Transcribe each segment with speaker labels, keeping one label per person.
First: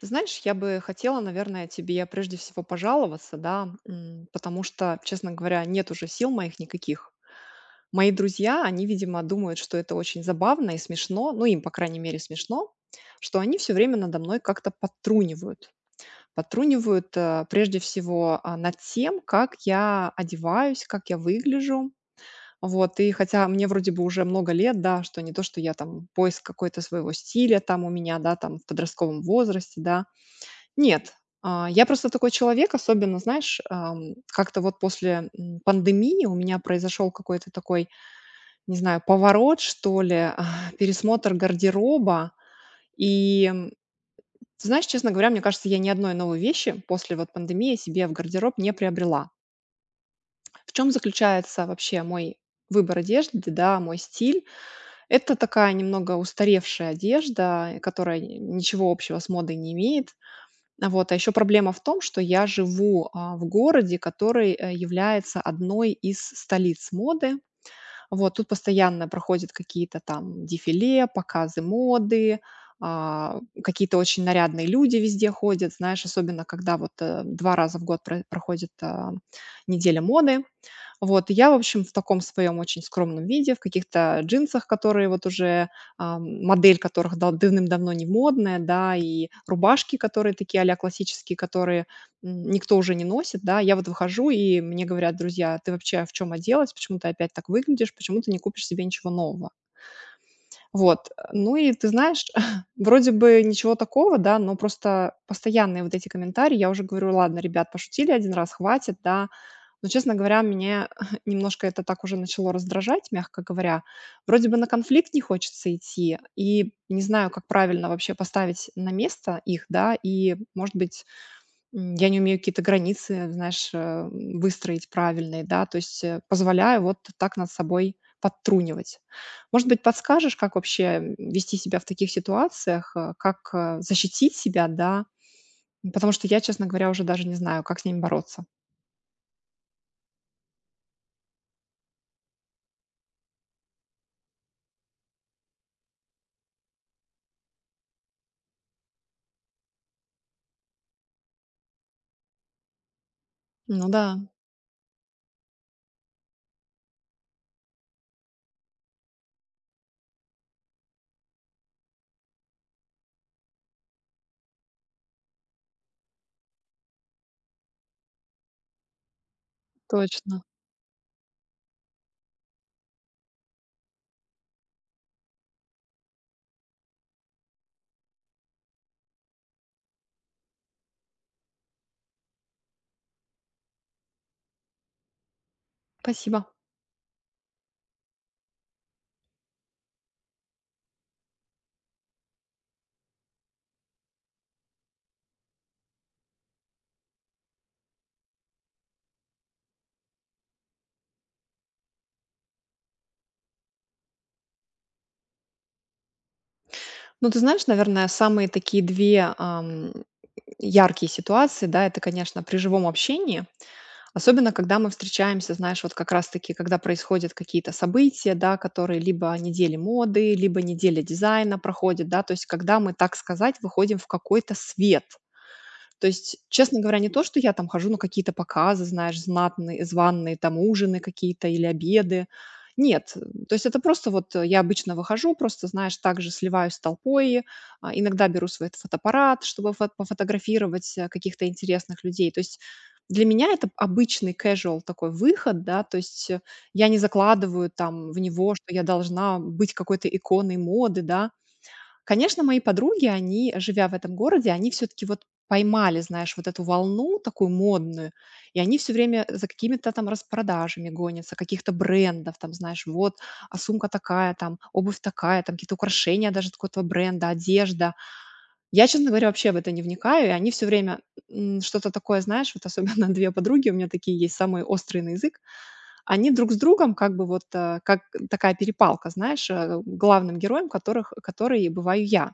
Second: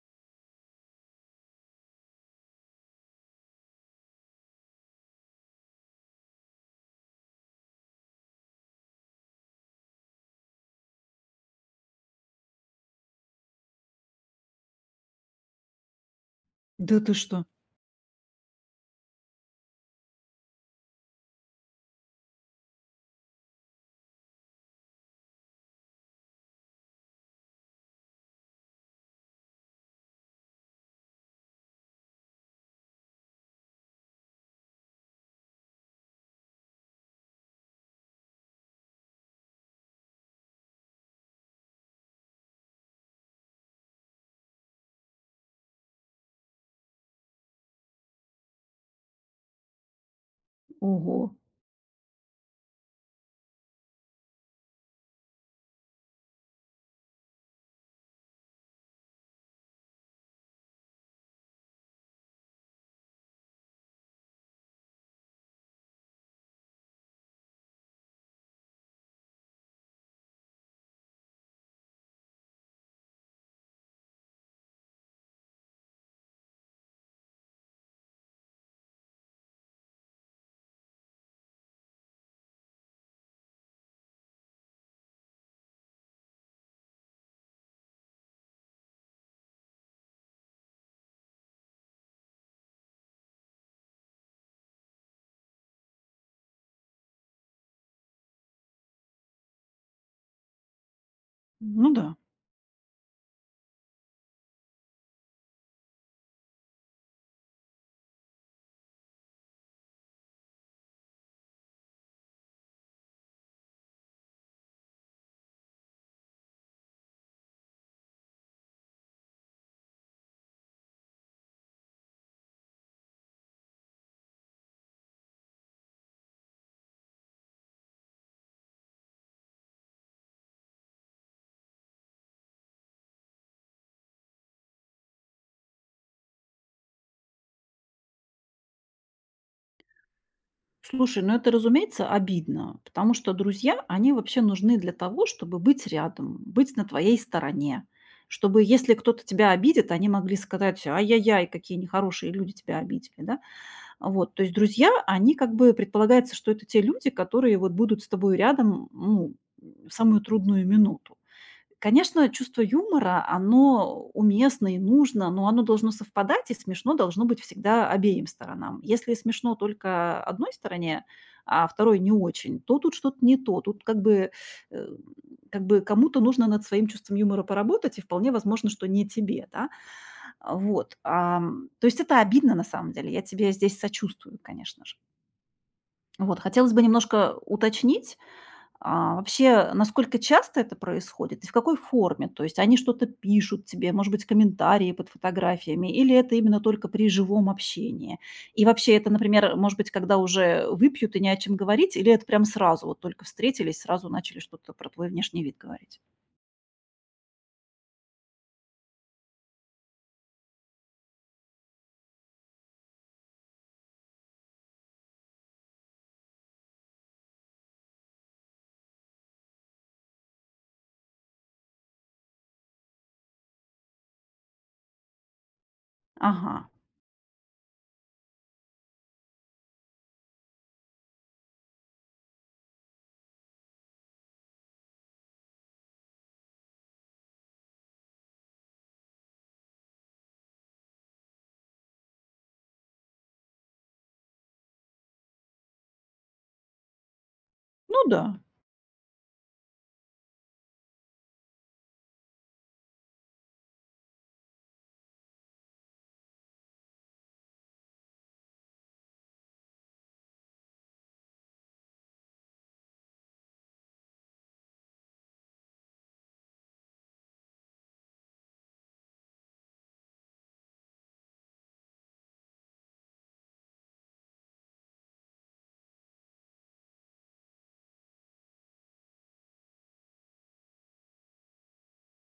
Speaker 1: Ты знаешь, я бы хотела, наверное, тебе прежде всего пожаловаться, да, потому что, честно говоря, нет уже сил моих никаких. Мои друзья, они, видимо, думают, что это очень забавно и смешно, ну, им, по крайней мере, смешно, что они все время надо мной как-то подтрунивают.
Speaker 2: Да ты
Speaker 1: Подтрунивают
Speaker 2: что?
Speaker 1: прежде всего над тем, как я одеваюсь, как я выгляжу. Вот, и хотя мне вроде бы уже много лет, да, что не то, что я там поиск какой-то своего стиля там у меня, да, там в подростковом возрасте, да, нет, я просто такой человек, особенно, знаешь, как-то вот после, пандемии у меня произошел какой-то такой, не знаю, поворот, что ли, пересмотр гардероба. И, ты знаешь, честно говоря, мне кажется, я ни одной новой вещи после вот пандемии себе в гардероб не приобрела. В чем
Speaker 2: Ого.
Speaker 1: заключается вообще мой выбор одежды, да, мой стиль? Это такая немного устаревшая одежда, которая н ничего общего с модой не имеет. А вот, еще проблема в том, что я живу, в городе, который, является одной из столиц моды. Вот, тут постоянно проходят какие-то там дефиле, показы моды, какие-то очень нарядные люди везде ходят, знаешь, особенно когда вот два раза в год проходит неделя моды. Вот, и я, в общем, в таком своем очень скромном виде, в каких-то джинсах, которые вот уже, модель которых давным-давно не модная, да, и рубашки, которые такие классические, которые никто уже не носит, да. Я вот выхожу, и мне говорят друзья: "Ты вообще в чем оделась? Почему ты опять так выглядишь? Почему ты не купишь себе ничего нового?" Вот, ну и ты
Speaker 2: Ну да.
Speaker 1: знаешь, вроде бы ничего такого, да, но просто постоянные вот эти комментарии. Я уже говорю: "Ладно, ребят, пошутили один раз, хватит", да. Но, честно говоря, меня немножко это так уже начало раздражать, мягко говоря. Вроде бы на конфликт не хочется идти, и не знаю, как правильно вообще поставить на место их, да, и, может быть, я не умею какие-то границы, знаешь, выстроить правильные, да, то есть, позволяю вот так над собой подтрунивать. Может быть, подскажешь, как вообще, вести себя в таких ситуациях, как, защитить себя, да? Потому что я, честно говоря, уже даже не знаю, как с ними бороться.
Speaker 2: Слушай, ну это, разумеется, обидно, потому что друзья, они вообще нужны для того, чтобы быть рядом, быть на твоей стороне, чтобы, если кто-то тебя обидит, они могли сказать: "Ай-яй-яй, какие нехорошие люди тебя обидели", да?
Speaker 1: Ну да,
Speaker 2: Вот, то есть друзья, они как бы предполагается, что это те люди, которые вот будут с тобой рядом, ну, в самую трудную минуту. Конечно, чувство юмора, оно уместно и нужно, но оно должно совпадать, и смешно должно быть всегда обеим сторонам. Если смешно только
Speaker 1: точно.
Speaker 2: одной стороне, а второй не очень, то тут что-то не то. Тут как бы, э, как бы кому-то нужно над своим чувством юмора поработать, и вполне возможно, что не тебе, да? Вот. То есть это обидно на самом деле. Я тебе здесь сочувствую, конечно же. Вот.
Speaker 1: Спасибо.
Speaker 2: Хотелось бы немножко уточнить, вообще, насколько часто это происходит и в какой форме? То есть они что-то пишут тебе, может быть, комментарии под фотографиями, или это именно только при живом общении? И вообще это, например, может быть, когда уже выпьют и не о чем говорить, или это прям сразу, вот только встретились, сразу начали что-то про твой внешний вид говорить?
Speaker 1: Ну, ты знаешь, наверное, самые такие 2 яркие ситуации, да, это, конечно, при живом общении. Особенно, когда мы встречаемся, знаешь, вот как раз-таки, когда происходят какие-то события, да, которые либо недели моды, либо неделя дизайна проходят, да, то есть когда мы, так сказать, выходим в какой-то свет. То есть,
Speaker 2: Ага,
Speaker 1: честно говоря, не то, что я там хожу на какие-то показы, знаешь, знатные, званые там ужины какие-то или обеды. Нет, то есть это просто вот я обычно выхожу, просто, знаешь, также сливаюсь с толпой, иногда беру свой фотоаппарат, чтобы пофотографировать каких-то интересных людей. То есть для меня это обычный casual такой выход, да, то есть я не закладываю
Speaker 2: ну
Speaker 1: там в
Speaker 2: да.
Speaker 1: него, что я должна быть какой-то иконой моды, да. Конечно, мои подруги, они, живя в этом городе, они все-таки вот поймали, знаешь, вот эту волну такую модную, и они все время за какими-то там распродажами гонятся, каких-то брендов, там, знаешь, вот, а сумка такая, там, обувь такая, там, какие-то украшения даже какого-то бренда, одежда. Я, честно говоря, вообще в это не вникаю, и они все время что-то такое, знаешь, вот особенно две подруги у меня такие есть, самые острые на язык, они друг с другом как бы вот, как такая перепалка, знаешь, главным героем которых, который бываю я.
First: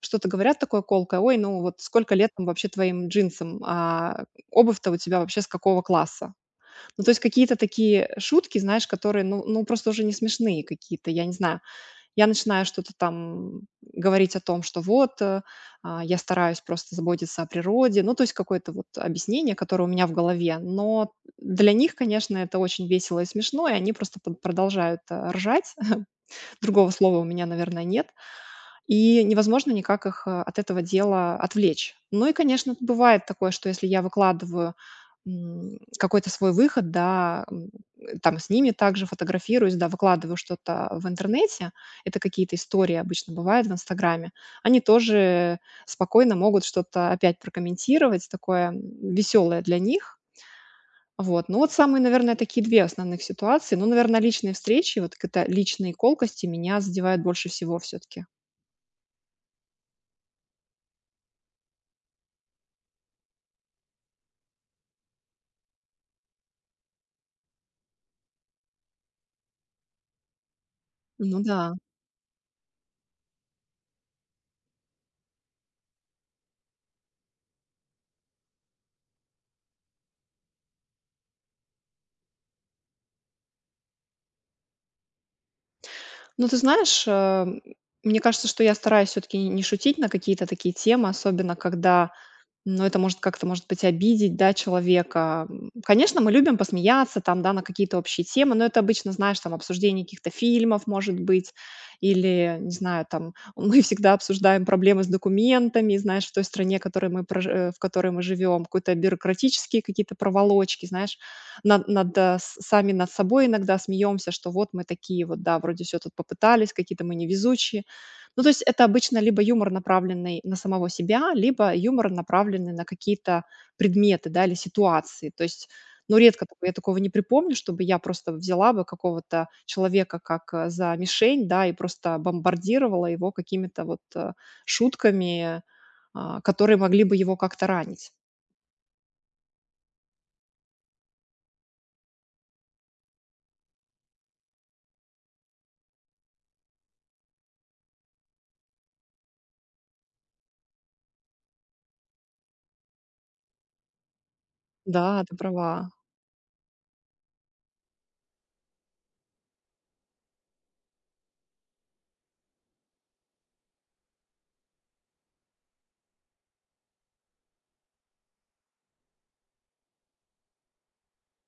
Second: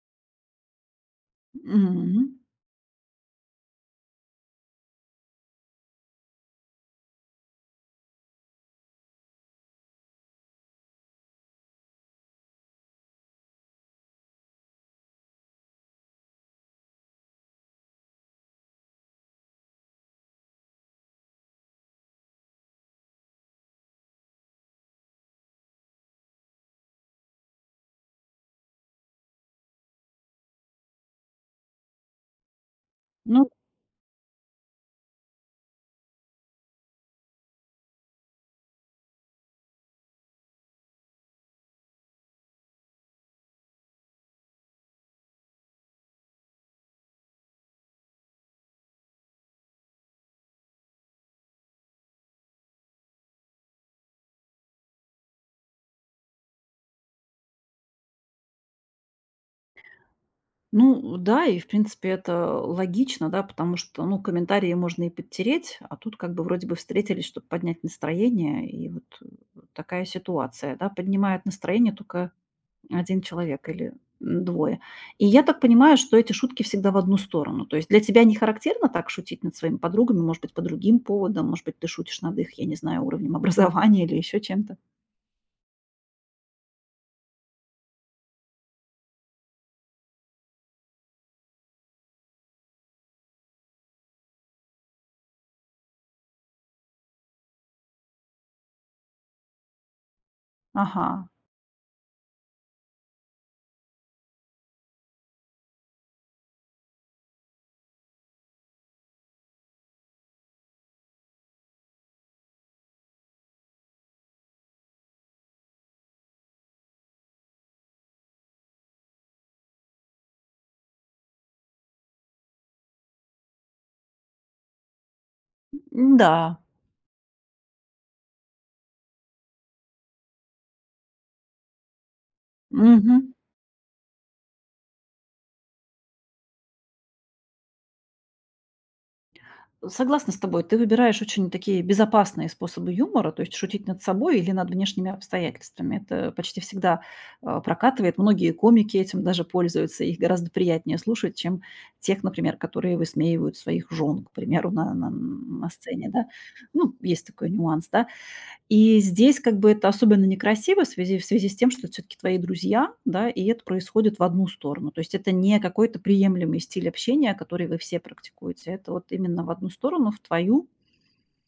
Speaker 1: Что-то говорят такое колкое: "Ой, ну вот сколько
Speaker 2: Мгм.
Speaker 1: лет там вообще твоим джинсам? А обувь-то у тебя вообще с какого класса?" Ну, то есть какие-то такие шутки, знаешь, которые, ну, просто уже не смешные какие-то, я не знаю. Я начинаю что-то там говорить о том, что вот, я стараюсь просто заботиться о природе. Ну, то есть какое-то вот объяснение, которое у меня в голове. Но для них, конечно, это очень весело и смешно, и они просто под продолжают, ржать. Другого слова у меня, наверное, нет. И невозможно никак их, от этого дела отвлечь. Ну и, конечно, бывает
Speaker 2: Ну
Speaker 1: такое, что если я выкладываю, какой-то свой выход, да, там с ними также фотографируюсь, да, выкладываю что-то в интернете. Это какие-то истории обычно бывают в "Инстаграме". Они тоже спокойно могут что-то опять прокомментировать, такое, веселое для них. Вот. Ну вот самые, наверное, такие 2 основных ситуации. Ну, наверное, личные встречи, вот это личные колкости меня задевают больше всего все таки.
Speaker 2: Ну да, и в принципе это логично, да, потому что, ну, комментарии можно и подтереть, а тут как бы вроде бы встретились, чтобы поднять настроение, и вот вот такая ситуация, да,
Speaker 1: Ну
Speaker 2: поднимает
Speaker 1: да.
Speaker 2: настроение только один человек или двое. И я так понимаю, что эти шутки всегда в одну сторону. То есть для тебя не характерно так шутить над своими подругами, может быть, по другим поводам, может быть, ты шутишь над их, я не знаю, уровнем образования или еще чем-то.
Speaker 1: Ну, ты знаешь, мне кажется, что я стараюсь все-таки не шутить на какие-то такие темы, особенно когда но это может как-то, может быть, обидеть, да, человека. Конечно, мы любим посмеяться там, да, на какие-то общие темы, но это обычно, знаешь, там обсуждение каких-то фильмов,
Speaker 2: Ага,
Speaker 1: может быть, или, не знаю, там мы всегда обсуждаем проблемы с документами, знаешь, в той стране, в которой мы в которой мы живем, какие-то бюрократические какие-то проволочки, знаешь, над, сами над собой иногда смеемся, что вот мы такие вот, да, вроде все тут попытались, какие-то мы невезучие, ну, то есть это обычно либо юмор, направленный на самого себя, либо юмор, направленный на какие-то предметы, да, или ситуации. То есть, ну, редко
Speaker 2: да.
Speaker 1: я такого не припомню, чтобы я просто взяла бы какого-то человека как за мишень, да, и просто бомбардировала его какими-то вот шутками, которые могли бы его как-то ранить.
Speaker 2: Согласна с тобой. Ты выбираешь очень такие безопасные способы юмора, то есть шутить над собой или над внешними обстоятельствами. Это почти всегда прокатывает. Многие комики этим даже пользуются. Их гораздо приятнее слушать, чем тех, например, которые высмеивают своих жен, к примеру, на,
Speaker 1: Да,
Speaker 2: на,
Speaker 1: ты
Speaker 2: на
Speaker 1: права.
Speaker 2: сцене. Да? Ну, есть такой нюанс. Да? И здесь как бы это особенно некрасиво в связи с тем, что это всё-таки твои друзья, да, и это происходит в одну сторону. То есть это не какой-то приемлемый стиль общения, который вы все практикуете. Это вот именно в одну сторону, в твою,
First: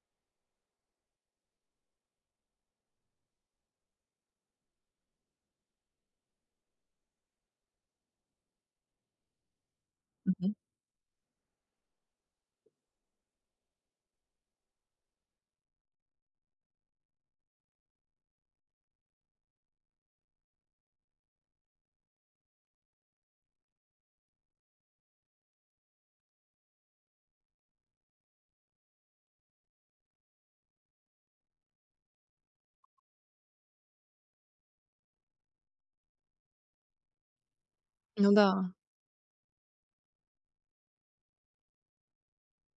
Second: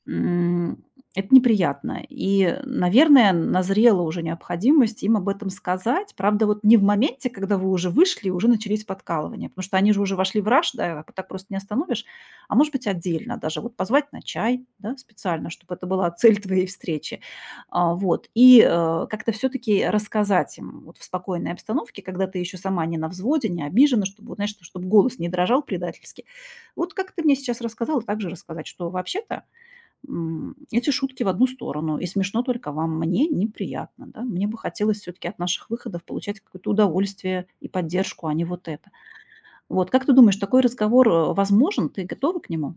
Speaker 2: М, это неприятно. И, наверное, назрела уже необходимость им об этом сказать. Правда, вот не в моменте, когда вы уже вышли и уже начались подкалывания, потому что они же уже вошли в
Speaker 1: Мгм.
Speaker 2: раж, да, а так просто не остановишь. А может быть, отдельно даже вот позвать на чай, да, специально, чтобы это была цель твоей встречи. А, вот. И как-то все-таки рассказать им вот в спокойной обстановке, когда ты еще сама не на взводе, не обижена, чтобы, вот, знаешь, чтобы голос не дрожал предательски. Вот как ты мне сейчас рассказала, также рассказать, что вообще-то эти шутки в одну сторону, и смешно только вам, мне неприятно, да. Мне бы хотелось все-таки от наших выходов получать какое-то удовольствие и поддержку,
Speaker 1: Ну
Speaker 2: а не
Speaker 1: да.
Speaker 2: вот это. Вот как ты думаешь, такой разговор, возможен? Ты готова к нему?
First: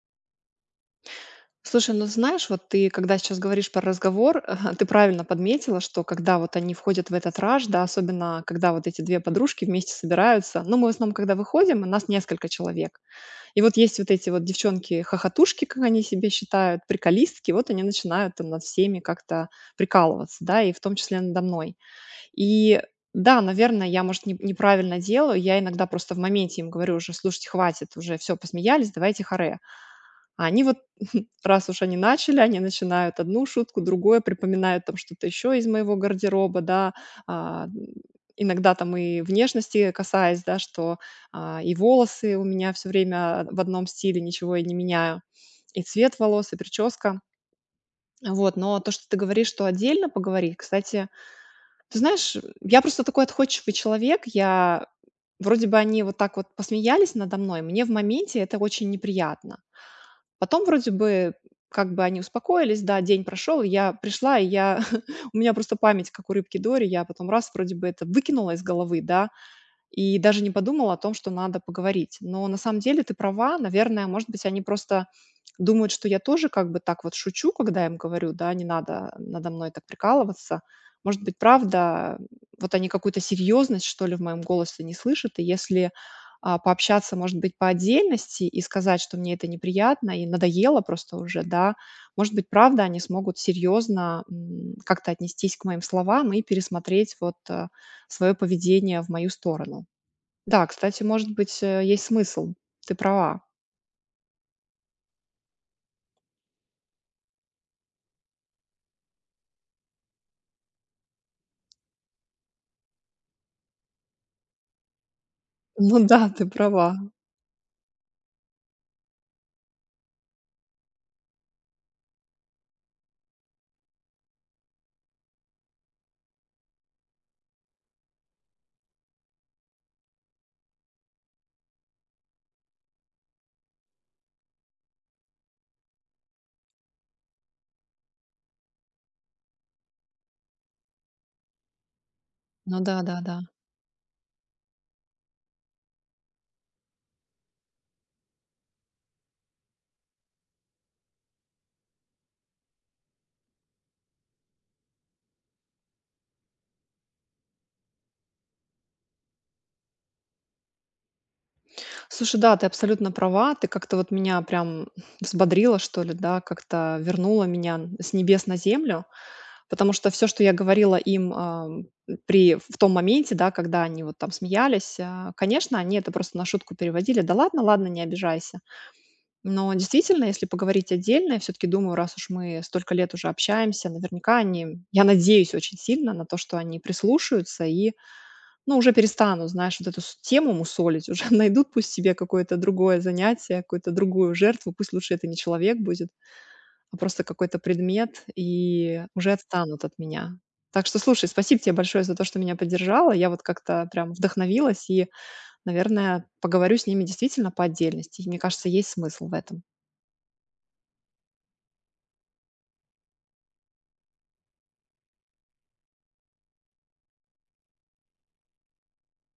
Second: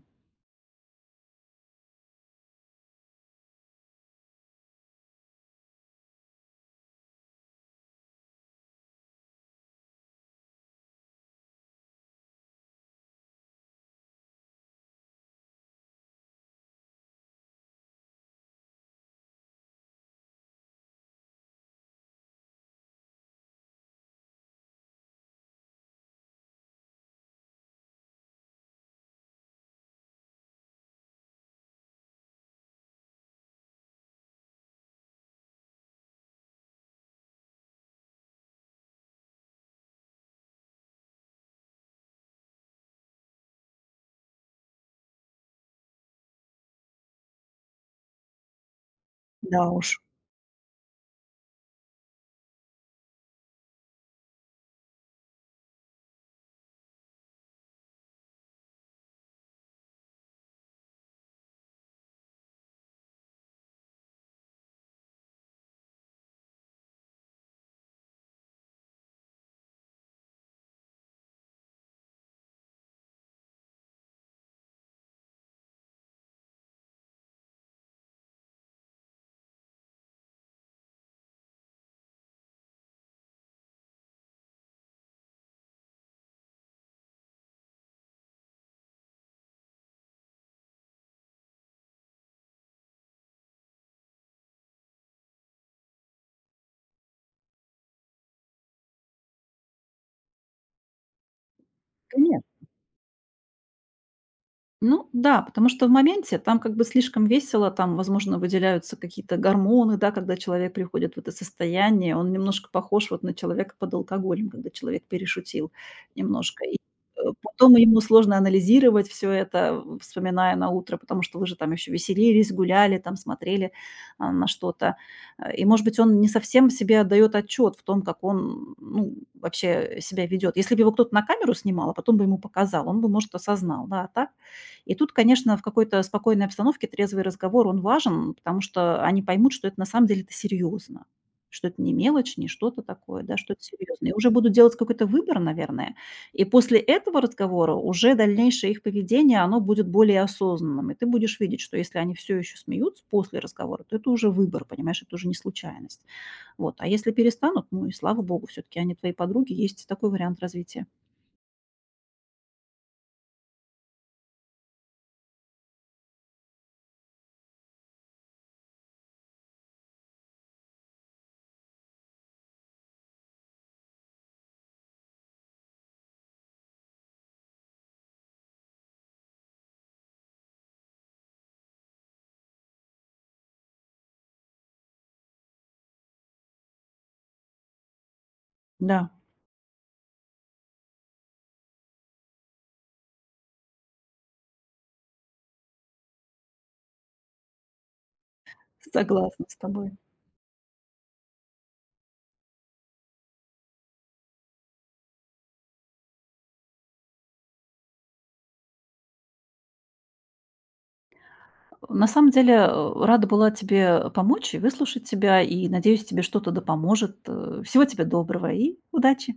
Speaker 1: Слушай, ну знаешь, вот ты, когда сейчас говоришь про разговор, ты правильно подметила, что когда вот они входят в этот раж, да, особенно когда вот эти две подружки вместе собираются, ну, мы в основном, когда выходим, у нас несколько человек. И вот есть вот эти вот девчонки-хохотушки, как они себе считают, приколистки, вот они начинают там над всеми как-то прикалываться, да, и в том числе надо мной. И да, наверное, я, может, неправильно делаю. Я иногда просто в моменте им говорю уже, слушайте, хватит, уже все, посмеялись, давайте харе. А они вот, раз уж они начали, они начинают одну шутку, другое, припоминают там что-то еще из моего гардероба, да. А, м, иногда там и внешности касаясь, да, что, и волосы у меня все время в одном стиле, ничего я не меняю, и цвет волос, и прическа. Вот, но то, что ты говоришь,
Speaker 2: Да
Speaker 1: что
Speaker 2: уж,
Speaker 1: отдельно поговорить, кстати, ты знаешь, я просто такой отходчивый человек, я вроде бы они вот так вот посмеялись надо мной, мне в моменте это очень неприятно. Потом вроде бы как бы они успокоились, да, день прошел, и я пришла, и я у меня просто память, как у рыбки Дори, я потом раз вроде бы это выкинула из головы, да, и даже не подумала о том, что надо поговорить. Но на самом деле ты права, наверное, может быть, они просто думают, что я тоже как бы так вот шучу, когда им говорю, да, не надо надо мной так прикалываться. Может быть, правда, вот они какую-то серьезность, что ли, в моем голосе не слышат, и если пообщаться, может быть, по отдельности и сказать, что мне это неприятно и надоело просто уже, да, может быть, правда, они смогут серьезно как-то отнестись к моим словам и пересмотреть вот свое поведение в мою сторону. Да, кстати, может быть, есть
Speaker 2: коне
Speaker 1: смысл. Ты права.
Speaker 2: ну да, потому что в моменте там как бы слишком весело, там, возможно, выделяются какие-то гормоны, да, когда человек приходит в это состояние, он немножко похож вот на человека под алкоголем, когда человек перешутил
Speaker 1: Ну да, ты
Speaker 2: немножко. И,
Speaker 1: права.
Speaker 2: потом ему сложно анализировать все это, в вспоминая на утро, потому что вы же там еще веселились, гуляли, там смотрели, на что-то. А, и, может быть, он не совсем себе отдает отчет в том, как он, ну, вообще себя ведет. Если бы его кто-то на камеру снимал, а потом бы ему показал, он бы, может, осознал, да. А так и тут, конечно, в какой-то спокойной обстановке трезвый разговор, он важен, потому что они поймут, что это на самом деле это серьезно, что это не мелочь, не что-то
Speaker 1: Ну да, да,
Speaker 2: такое, да,
Speaker 1: да.
Speaker 2: что это серьезно. И уже будут делать какой-то выбор, наверное. И после этого разговора уже дальнейшее их поведение, оно будет более осознанным. И ты будешь видеть, что если они все еще смеются после разговора, то это уже выбор, понимаешь, это уже не случайность. Вот. А если перестанут, ну и слава богу, все-таки они твои подруги, есть такой вариант развития.
Speaker 1: Слушай, да, ты абсолютно права. Ты как-то вот меня прям взбодрила, что ли, да, как-то вернула меня с небес на землю, потому что все, что я говорила им в том моменте, да, когда они вот там смеялись, конечно, они это просто на шутку переводили. Да ладно, ладно, не обижайся. Но действительно, если поговорить отдельно, я все-таки думаю, раз уж мы столько лет уже общаемся, наверняка они, я надеюсь очень сильно на то, что они прислушаются и, ну, уже
Speaker 2: Да,
Speaker 1: перестанут, знаешь, вот эту тему мусолить, уже найдут пусть себе какое-то другое занятие, какую-то другую жертву, пусть лучше это не человек будет, а просто какой-то предмет, и уже
Speaker 2: согласна с
Speaker 1: отстанут
Speaker 2: тобой.
Speaker 1: от меня. Так что, слушай, спасибо тебе большое за то, что меня поддержала. Я вот как-то прям вдохновилась и, наверное, поговорю с ними действительно по отдельности. И мне кажется, есть смысл в этом.
Speaker 2: На самом деле, рада была тебе помочь и выслушать тебя, и надеюсь, тебе что-то да поможет. Всего тебе доброго и удачи!